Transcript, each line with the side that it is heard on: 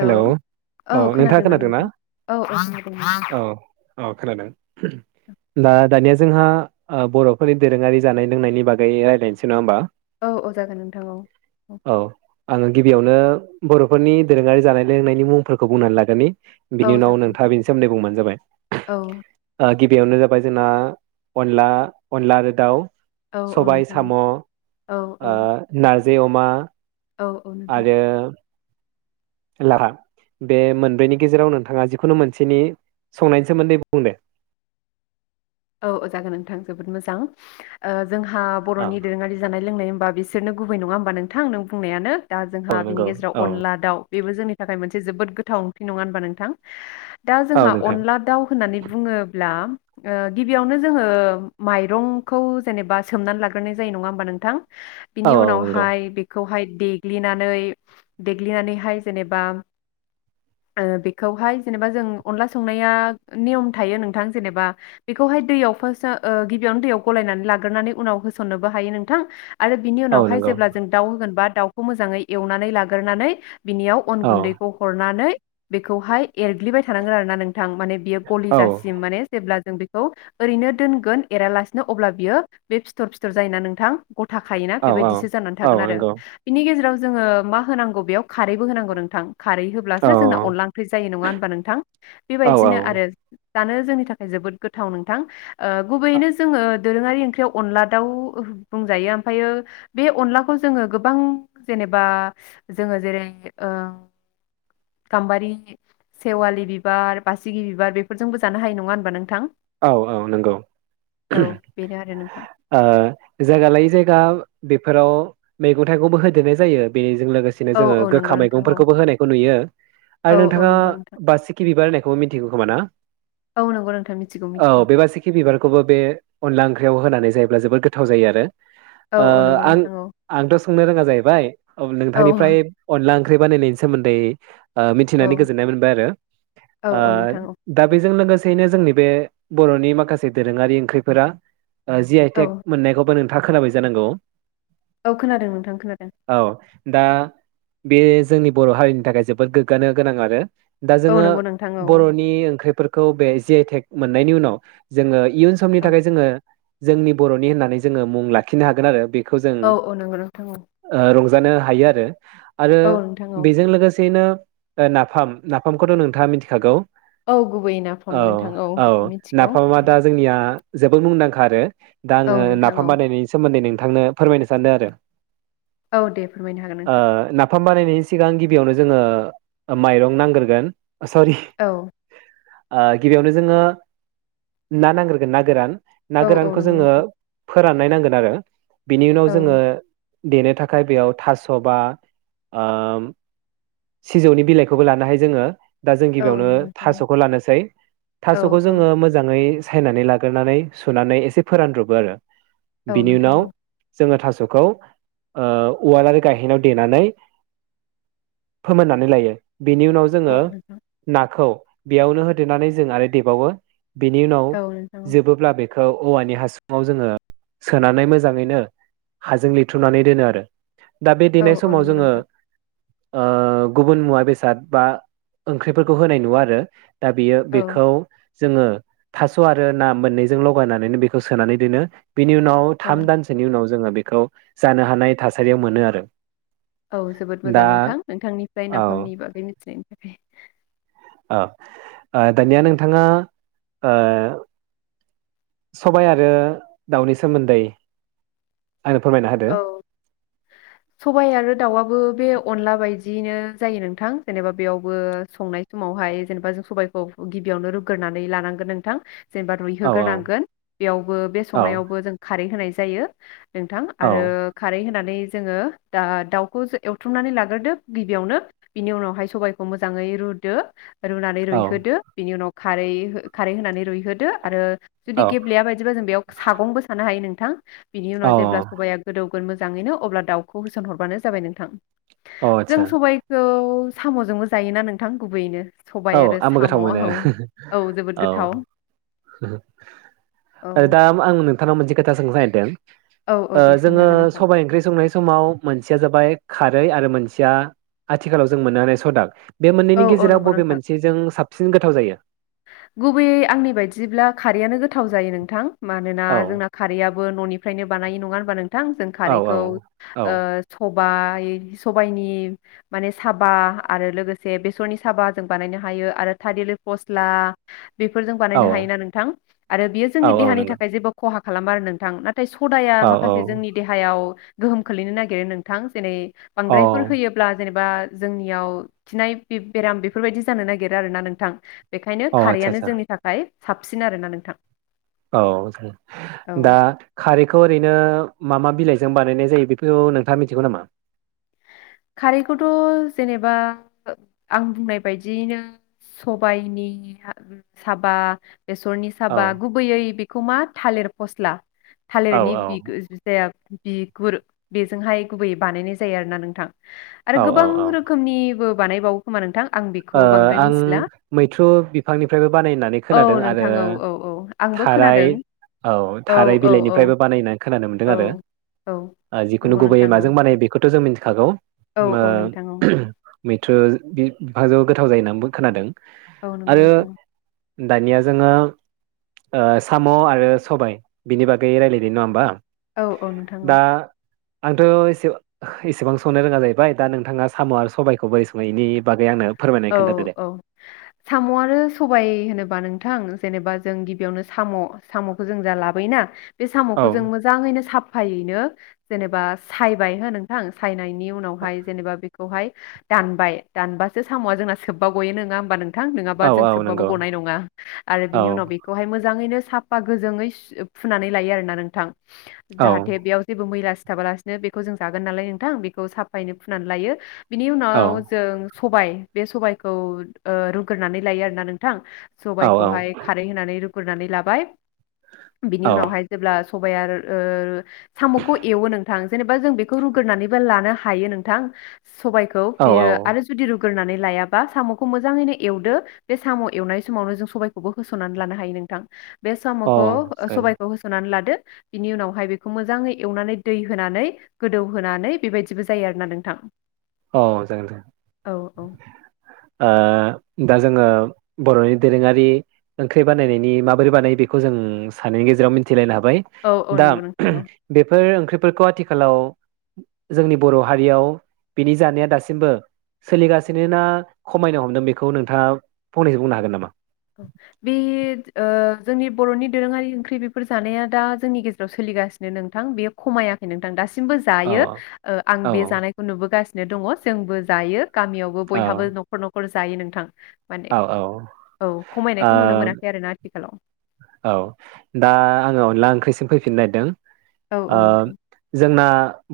right: Hello औ नोंथाङा खोनादोंना
left: नोंथां औ खोनादों नोंथां।
right: औ औ खोनादों दा दानिया जोंहा बर'फोरनि दोरोङारि जानाय लोंनायनि बागै रायज्लायनोसै नङा होमबा
left: औ औ जागोन नोंथां औ औ
right: आङो गिबियावनो बर'फोरनि दोरोङारि जानाय लोंनायनि मुंफोरखौ बुंनानै लाग्रोनि
left: औ
right: बिनि उनाव
left: जागोन
right: नोंथाङा
left: नोंथां
right: बेनि सोमोन्दै बुंबानो
left: औ
right: जाबाय गिबियावनो जाबाय जोंना अनला अनला आरो दाउ
left: औ औ
right: सबाय
left: नोंथां
right: साम'
left: औ औ
right: ओ नार जि अमा
left: औ औ नोंथां
right: लाहा बे मोनब्रैनि गेजेराव नोंथाङा जिखुनु मोनसेनि संनायनि सोमोन्दै बुंदे
left: औ औ जागोन नोंथां जोबोद मोजां ओ जोंहा
right: औ
left: बर'नि दोरोङारि जानाय लोंनाय होम्बा बिसोरनो गुबै नङा होमबा नोंथां नों बुंनायानो दा जोंहा
right: औ
left: बिनि
right: नंगौ
left: गेजेराव
right: औ
left: अनला दाउ बेबो जोंनि थाखाय मोनसे जोबोद गोथाव ओंख्रि नङा होनबा नोंथां दा
right: औ
left: जोंहा
right: नोंथां
left: अनला दाउ होननानै बुङोब्ला ओ गिबियावनो जोङो माइरंखौ जेनेबा सोमनानै लाग्रोनाय जायो नङा होमबा नोंथां
right: औ
left: बिनि
right: औ नंगौ
left: उनावहाय बेखौहाय देग्लिनानै देग्लिनानैहाय जेनेबा बेखौहाय जेनेबा जों अनला संनाया नियम थायो नोंथां जेनेबा बेखौहाय दैयाव फार्स्ट गिबियावनो दैयाव गलायनानै लाग्रोनानै उनाव होसननोबो हायो नोंथां आरो बिनि
right: औ
left: उनावहाय
right: नंगौ
left: जेब्ला जों दाउ होगोन बा दाउखौ मोजाङै एवनानै लागोरनानै बिनियाव अन
right: औ
left: गुन्दैखौ हरनानै बेखौहाय एरग्लिबाय थानांगोन आरोना नों थां माने बियो गलि
right: औ
left: जासिम माने जेब्ला खौ ओरैनो दोनगोन एरालासिनो अब्ला बियो गथा खायोना
right: औ
left: बेबायदिसो जानानै
right: औ
left: थागोन आरो
right: नंगौ
left: बिनि गेजेराव जोङो मा होनांगौ बेयाव खारैबो होनांगौ नोंथां। खारै
right: औ
left: होब्लासो जोंना अनला ओंख्रि जायो नङा होन होमबा नोंथां।
right: औ
left: बेबायदिनो आरो जानो जोंनि थाखाय जोबोद गो थाव नोंथां। ओ गुबैयैनो जोङो दोरोङारि ओंख्रियाव अनला दाउ बुंजायो ओमफायो बे अनलाखौ जोङो गोबां जेनेबा जोङो जेरै ओ गाम्बारि, सेवालि बिबार, बासिगि बिबार बेफोरजोंबो जानो हायो नङा होनबा नोंथां।
right: औ औ नंगौ [unintelligible]
left: औ बेनो आरो नोंथां
right: ओ जायगा लायै जायगा बे फोराव मैगं थाइगंबो होदेरनाय जायो बे जों लोगोसेनो
left: औ
right: जोंङो
left: औ नंगौ
right: गोखा
left: नोंथां औ
right: मैगंफोरखौबो होनायखौ नुयो
left: औ
right: ओ
left: औ
right: नोंथाङा
left: नंगौ नोंथां
right: बा सिखिरि बिबार होनाय बो मिथिगौ खोमा ना?
left: औ नंगौ नोंथां मि
right: औ बेबासिखि बिबारखौबो बे अनला ओंखि ख्रियाव होनानै जायोब्ला जोबोद गोथाव जायो आरो।
left: औ
right: ओ
left: औ नंगौ
right: आं
left: नोंथां औ
right: आंथ' सोंनो रोङा जाहैबाय। औ नोंथांनिफ्राय अनला ओं ओंख्रि बानायनायनि सोमोन्दै ओ
left: औ
right: मिथिनानै गोजोननाय मोनबाय आरो।
left: औ
right: ओ
left: औ नोंथां औ
right: दा बेजों लोगोसेयैनो जोंनि बे बर'नि माखासे दोरोङारि ओंख्रिफोरा ओ जि आइ
left: औ
right: टेक मोननायखौबो नों था खोनाबाय जानांगौ।
left: औ खोनादों नोंथां खोनादों
right: औ दा बे जोंनि बर' हारिनि थाखाय जोबोद गोग्गानो गोनां आरो दा
left: औ
right: जोङो
left: नंगौ नोंथां औ
right: बर'नि ओंख्रिफोर खौ बे जि आइ टेक मोननायनि उनाव जोङो इयुन समनि
left: औ
right: थाखाय जोङो जोंनि बर'नि होननानै जोङो मुं लाखिनो हागोन आरो बे
left: औ औ नोंगौ नोंथां औ।
right: नुजानो हायो आरो आरो
left: औ नोंथां औ
right: बेजों लोगो सेनो ओ नाफाम। नाफामखौथ' नोंथाङा मिथिखागौ।
left: औ गुबैयै
right: औ
left: नाफम नोंथां औ। बेखौ
right: [unintelligible]
left: मिथिगौ
right: नाफामा दा जोंनिया आ जोबोद मुंदांखा आरो दा
left: औ
right: आङो
left: नोंथां औ
right: नाफाम बानायनायनि सोमोन्दै नों थांनो फोरमायनो सानदों आरो
left: औ दे फोरमायनो हागोन नोंथां।
right: फाम बानायनायनि सिगां गिबियावनो जोङो माइरं नांग्रोगोन। ओ सरि।
left: औ
right: ओ गिबियावनो जोङो। ना नांग्रोगोन ना गोरान। ना
left: औ औ
right: गोरानखौ
left: नंगौ
right: जोङो
left: नोंथां
right: फो फोराननाय नांगोन आरो बिनि उनाव
left: औ
right: जोङो देनो थाखाय बेयाव थास' बा ओ सिजौनि बिलाइखौबो लानो हायो जोङो। दा जों
left: औ
right: गिबियावनो
left: नंगौ नोंथां औ
right: थास'खौ लानोसै थास
left: औ
right: स'खौ
left: औ
right: जोङो मोजाङै सायनानै लागोरनानै सुनानै एसे फोरानद्र'बो आरो
left: औ
right: बिनि
left: नोंथां
right: उनाव
left: औ
right: जोङो थास' [unintelligible] ओ उवाल आरो गायहेनायाव देनानै फोमोननानै लायो। बेनि उनाव
left: औ
right: जोङो
left: नोंथां
right: नाखौ बेयावनो होदेरनानै जों आरो देबावो। बेनि उनाव
left: औ नोंथां औ
right: जोबोब्ला बे खौ औवानि हासुङाव जोङो सोनानै मोजाङैनो हाजों लिरथुनानै दोनो आरो दा बे
left: औ
right: देनाय
left: औ
right: समाव
left: नंगौ
right: जोङो।
left: नोंथां
right: ओ गुबुन मुवा बेसाद बा ओंख्रिफोरखौ होनाय नुवा आरो दा बियो
left: औ
right: बेखौ जोङो थास' आरो ना मोननैजों लगायनानैनो बेखौ सोनानै दोनो बिनि उनाव
left: औ
right: थाम दानसोनि उनाव जोङो बेखौ जानो हानाय थासारियाव मोनो आरो
left: औ जोबोद मोजां
right: दा
left: नोंथां नोंथांनिफ्राय
right: औ
left: नाफामनि बागै मिथिनायनि थाखाय [inaudible]
right: ओ दानिया नोंथाङा ओ सबाय आरो दाउनि सोमोन्दै आंनो फोरमायना होदो
left: औ सबाइ आरो दाउआबो बे अनला बायदिनो जायो नोंथां जेनेबा बेयावबो संनाय समावहाय जेनेबा जों सबबायखौ गिबियावनो रुग्रोननानै लानांगोन नोंथां जेनेबा
right: औ औ
left: रुइहोग्रोनांगोन बेयावबो बे
right: औ
left: संनायावबो जों खारै होनाय जा जायो नोंथां
right: औ
left: आरो खारै होन होनानै जोङो दा दाउखौ एवथ्रुमनानै लाग्रोदो गिबियावनो बिनि उनावहाय सबायखौ मोजाङै रुदो रुनानै
right: औ
left: रुइहोदो बिनि उनाव खारै खारै होनानै रुइहोदो आरो जुदि गेब्लेया बायदिबा जों बेयाव सागंबो सानो हायो नों नोंथां बिनि
right: औ
left: उनाव जेब्ला गोदौगोन मोजाङैनो अब्ला दाउखौ होसनहरबानो जाबाय नोंथां
right: औ आदसा
left: जों सबायखौ साम'जोंबो जायोना नोंथां गुबैयैनो सबाय
right: औ
left: आरो
right: आंबो
left: साम'
right: गोथाव
left: औ
right: मोनो
left: जोबोद
right: औ
left: गोथाव औ
right: दा आं नोंथांनाव मोनसे खोथा सोंनो नागेरदों
left: औ औ
right: ओ
left: दे सोंनो
right: जोङो
left: हागोन नोंथां
right: सबायाइ ओंख्रि संनाय समाव मोनसेया जाबाय खारै आरो मोनसेया आथिखालाव जों मोननो हानाय सदा बे मोननैनि
left: औ औ
right: गेजेराव
left: नंगौ
right: बबे
left: नोंथां
right: मोनसे मोनसेजों साबसिन गोथाव जायो
left: गुबैयै आंनि बायदिब्ला खारैयानो गोथाव जायो नोंथां मानोना
right: औ
left: जोंना खारैया बो न'निफ्रायनो बानाय नङा होनबा नों नोंथां जों
right: औ औ
left: खारैखौ
right: औ
left: ओ सब बाय सबायाइनि मान साबा आरो लोगोसे बेसरनि साबा जों बानायनो हायो आरो थादलि पसबा ला बेफोरजों
right: औ
left: बानायनो हायोना नोंथां आरो बियो
right: औ
left: जोंनि
right: औ
left: देहानि
right: नंगौ
left: थाखाय जेबो खहा खालाम आरो नोंथां ना नाथाय सदाया
right: औ औ
left: माखासे जोंनि देहायाव गोहोम खोलैनो नागिरो नोंथां। जेरै
right: औ
left: बांद्रायफोर होयोब्ला जेने बा जोंनियाव खिनाय बेराम बेफोरबायदि जानो नागिरो आरोना नोंथां। बेखायनो
right: औ
left: खारैआनो
right: आदसा
left: जोंनि थाखाय साबसिन आरोना नोंथां।
right: औ
left: औ
right: दा खारैखौ ओरै नो मा मा बिलाइजों बानायनाय जायो नोंथाङा मिथिगौ नामा?
left: खारैखौथ' जेनेबा आं बुंनाय बायदियैनो सबायाइनि साबा, बेसरनि
right: औ
left: साबा गुबैयै बेखौ मा थालिर फस्ला।
right: औ
left: थालिरनि बिगुर बिगुर बेजोंहाय गुबैयै बानायनाय जायो आरो ना नोंथां। आरो
right: औ
left: गोबां
right: औ
left: रोखोमनिबो बानायबावो खोमा नोंथां। आं बेखौ बांद्राय
right: आं
left: मिथिला
right: मैथ्रु बिफांनिफ्रायबो बानायो होननानै
left: औ
right: खोनादों आरो
left: नोंथां औ औ औ आंबो
right: थाराय
left: खोनादों
right: औ थाराय
left: औ औ
right: बिलाइनिफ्रायबो बानायो होननानै खोनानो मोनदों
left: औ औ
right: आरो जिखुनु
left: नंगौ
right: गुबैयै
left: नोंथां औ
right: माजों बानायो बेखौथ' जों मिथिखागौ।
left: औ औ नोंथां औ
right: [unintelligible] मैथ्रु बि [unintelligible] गोथाव जायो होननानैबो खोनादों।
left: औ नंगौ
right: आरो
left: नोंथां।
right: दानिया जोङो साम' आरो सबाय बिनि बागै रायलायदों नङा होमबा?
left: औ औ नोंथां
right: दा
left: औ।
right: आंथ' एसेबां संनो रोङा जाहैबाय दा नोंथाङा साम' आरो सबायाइखौ बोरै सङो बेनि बागै आंनो
left: औ
right: फोरमायनानै खोन्थादो दे
left: औ साम' आरो सबाय होनोबा नोंथां जेनेबा जों गिबियावनो साम'खौ जों जा लाबोयोना बे साम'खौ
right: औ
left: जों मोजाङैनो साब फायैनो जेनेबा सायबाय हो नोंथां। सायनाय उनावहाय जेनेबा बे खौहाय दानबाय दानबासो साम‌आ जोंना सोबबा गयो नङा होमबा नों थां? नङाबा
right: औ
left: जों
right: औ
left: सोबबाबो
right: नंगौ
left: गनाय नङा। आरो
right: औ
left: बेनि उनाव बेखौ हाय मोजाङैनो साफा गोजोंङै फुनानै लायो आरोना नोंथां।
right: औ
left: जाहाथे बेयाव जेबो मैला सिथाबालासिनो बेखौ जों जागोन नालाय नोंथां बेखौ साफायै फुनानै लायो। बिनि
right: औ
left: उनाव जों सबाइ बे सबाइखौ ओ रुग्रोनानै लायो आरोना नोंथां।
right: औ
left: सबाइखौहाय खारै होनानै रु ग्रोनानै लाबाय बिनि उनावहाय
right: औ
left: जेब्ला सबाइया रो ओ साम'खौ एवो नोंथां जेनेबा जों बेखौ रुग्रोनानैबो लानो हायो नोंथां। सबायखौ बेयो आरो
right: औ
left: जुदि रुग्रोननानै लायाबा साम'खौ मोजाङैनो एवदो बे साम' एवनाय समावनो जों सबायखौबो होसननानै लानो हायो नोंथां। बे साम'खौ
right: औ
left: ओ
right: औ
left: सबायखौ होसोननानै लादो। बिनि उनावहाय बेखौ मोजाङै एवनानै दै होनानै गोदौहोनानै बेबायदिबो जायो आरोना नोंथां।
right: अह जागोन दे।
left: औ औ
right: ओ दा जोङो बर'नि दोरोङारि ओंख्रि बानायनायनि माबोरै बानायो बेखौ जों सानैनि गेजेराव मिथिलायनो हा बाय
left: औ औ
right: दा
left: नंगौ नोंथां औ
right: बेफोर ओंख्रि फोरखौ आथिखालाव जोंनि बर' हारियाव बेनि जानाया दासिमबो सोलिगासिनो ना खमायनो हमदों बेखौ नोंथाङा फंनैसो बुंनो हागोन नामा?
left: बेयो ओ जोंनि बर'नि दोरोङारि ओंख्रि बेफोर जानाया दा जोंनि गेजेराव सोलिगासिनो नोंथां बेयो खमायाखै नोंथां दासि मबो
right: औ
left: जायो आं
right: औ
left: बे जानायखौ नुबोगासि नो दङ जोंबो जायो। गामियावबो
right: औ
left: बयहाबो न'ख न'खर जायो नोंथां। माने
right: औ औ।
left: औ
right: ओ
left: खमायनायखौ नुनो मोनाखै आरो ना। आथिखालाव।
right: औ दा आङो अनला ओंख्रिसिम फैफिननो नागिरदों।
left: औ
right: ओ
left: औ नोंथां
right: जोंना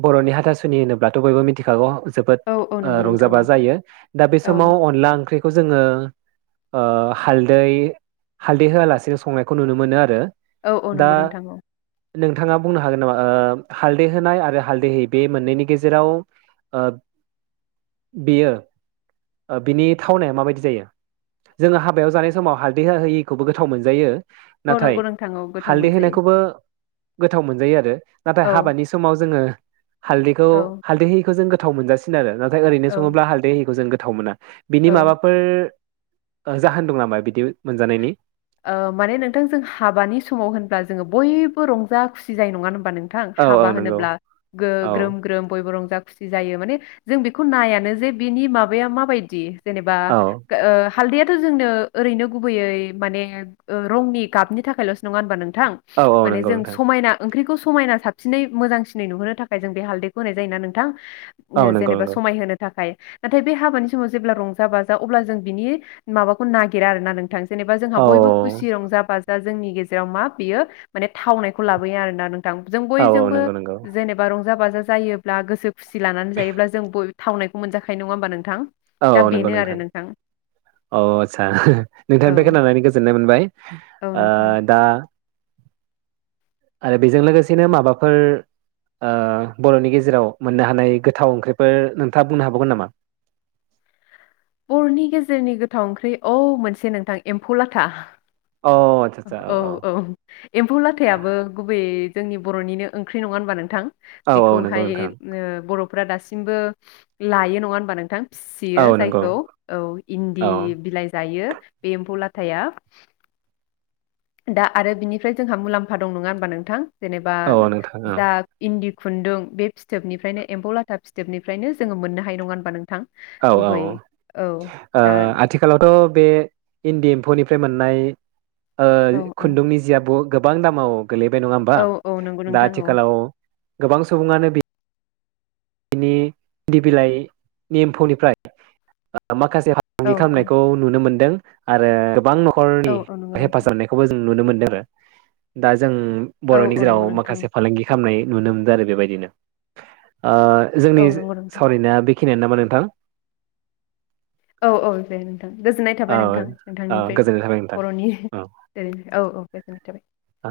right: बर'नि हाथासुनि होनोब्लाथ' बयबो मिथिखागौ। जोबो
left: औ औ
right: ओ
left: नंगौ
right: रंजा
left: नोंथां
right: बाजा
left: औ
right: जायो दा बे समाव
left: औ
right: अनला ओंख्रि खौ जोङो ओ हाल्दै हाल्दै होआ लासिनो संना खौ नुनो मोनो आरो।
left: औ औ नंगौ नोंथां ओं औ।
right: नोंथाङा बुंनो हागोन नामा ओ हालदै होनाय आरो हालदै होयि बे मोननैनि गेजेराव ओ बेयो ओ बिनि थावनाया माबायदि जायो जोङो हाबायाव जानाय समाव हालदै होआ होयिखौबो गोथाव मोनजायो।
left: औ
right: नाथाय
left: नंगौ नोंथां औ गोथाव
right: हालदै
left: मोनजायो
right: होनायखौबो गोथाव मोनजायो आरो। नाथाय
left: औ
right: हाबानि समाव जोङो हालदैखौ
left: औ
right: हालदै हिखौ जों गोथाव मोनजासिनो आरो ना ओरैनो
left: औ
right: सङोबा हालदै होयिखौ जों गोथ थाव मोना बिनि
left: औ
right: माबाफोर जाहोन दं नामा बिदि मोनजानायनि
left: औ माने नोंथां जों हाबानि समाव होनब्ला जोङो बय बो रंजा खुसि जायो नङा होन बा नोंथां
right: औ
left: हाबा
right: औ नंगौ
left: होनोब्ला
right: औ
left: ग्रोम ग्रोम बयबो रंजा खुसि जायो माने जों बेखौ नायानो जे बिनि माबाया माबायदि जेनेबा
right: औ
left: हालदैआथ' जोंनो ओरैनो गुबैयै माने रंनि गाबनि थाखायल'सो नङा होनबा नों थां
right: औ औ
left: माने
right: नंगौ
left: जों
right: नोंथां
left: समायना ओंख्रिखौ सं समायना साबसिनै मोजांसिनै नुहोनो थाखाय जों बे हालदैखौ होनाय जायोना नोंथां
right: औ नंगौ
left: जेनेबा
right: नंगौ
left: समाय होनो थाखाय नाथाय बे हाबानि समाव जेब्ला रंजा बाजा अब्ला जों बिनि माबाखौ नागिरा आरोना नोंथां जेनेबा जोंहा
right: औ
left: बयबो खुसि रंजा बा दा जोंनि गेजेराव मा बियो माने थावनायखौ लाबोयो आरोना नों थां जों
right: औ औ
left: बयजोंबो
right: नंगौ नंगौ
left: जेनेबा रं जा बाजा जायोब्ला गोसो खुसि लानानै जायोब्ला जों बयबो थावनायखौ मोनजाखायो नङा होमबा नोंथां
right: औ
left: दा
right: औ नंगौ
left: बेनो आरो
right: नोंथां औ आस्सा
left: औ
right: नोंथां बे खोनानानै गोजोननाय मोनबाय
left: औ
right: ओ
left: नोंथां
right: दा आरो बेजों लोगोसेनो माबाफोर बर'नि गेजेराव मोननो हानाय गोथाव ओंख्रिफोर नोंथाङा बुंनो हाबावगोन नामा
left: बर'नि गेजेरनि गोथाव ओंख्रि औ मोनसे नोंथां एम्फौ लाथा
right: अ आदसा आदसा
left: औ औ एम्फौ लाथायाबो गुबैयै जोंनि बर'निनो ओंख्रि नङा होनबा नोंथां
right: औ औ नंगौ
left: बेखौहाय
right: नोंथां
left: बर' फ्रा दासिमबो लायो नङा होमबा नोंथां फिसियो
right: औ नंगौ
left: जायखौ औ इन्दि
right: औ
left: बिलाइ जायो बे एम्फौ लाथ थाया। दा आरो बिनिफ्राय जोंहा मुलाम्फा दं नङा होमबा नोंथां। जेनेबा
right: औ नोंथां
left: जा
right: औ
left: इन्दि खुन्दुं बे फिथोबनिफ्रायनो एमफौ लाथा फिथोबनिफ्रायनो जोङो मोननो हायो नङा होनबा नोंथां।
right: औ औ
left: गुबै
right: ओ
left: औ दा
right: आथिखालावथ' बे इन्दि एम्फौनिफ्राय मोन नाय। ओ
left: औ औ
right: खुन्दुंनि जिआ ब' गोबां दामाव। गोलैबाय नङा होमबा
left: औ औ नंगौ
right: दा
left: नोंथां औ
right: आथिखालाव। गोबां सुबुङानो बि बिनि इन्दि बिलाइ नि एमफौनिफ्राय ओ माखासे जे
left: औ
right: फालांगि
left: औ
right: खालामनायखौ नुनो मोनदों। आरो गोबां न
left: औ
right: खरनि
left: औ नंगौ नोंथां
right: हेफाजाब होनायखौबो जों नुनो मो नो आरो दाज जों
left: औ
right: बर'नि
left: औ
right: जेराव
left: नंगौ नोंथां
right: माखासे फालांगि। खालामनाय नुनो मोनदों आरो बेबायदिनो ओ जोंनि
left: औ नंगौ नोंथां
right: सावरायनाया बे खिनियानो नामा नोंथां।
left: औ औ दे। गोजोननाय
right: औ
left: थाबाय नोंथां
right: औ
left: नोंथांनिफ्राय
right: गोजोननाय थाबाय नोंथां
left: बर'नि औ औ दे। [unintelligible]
right: आ।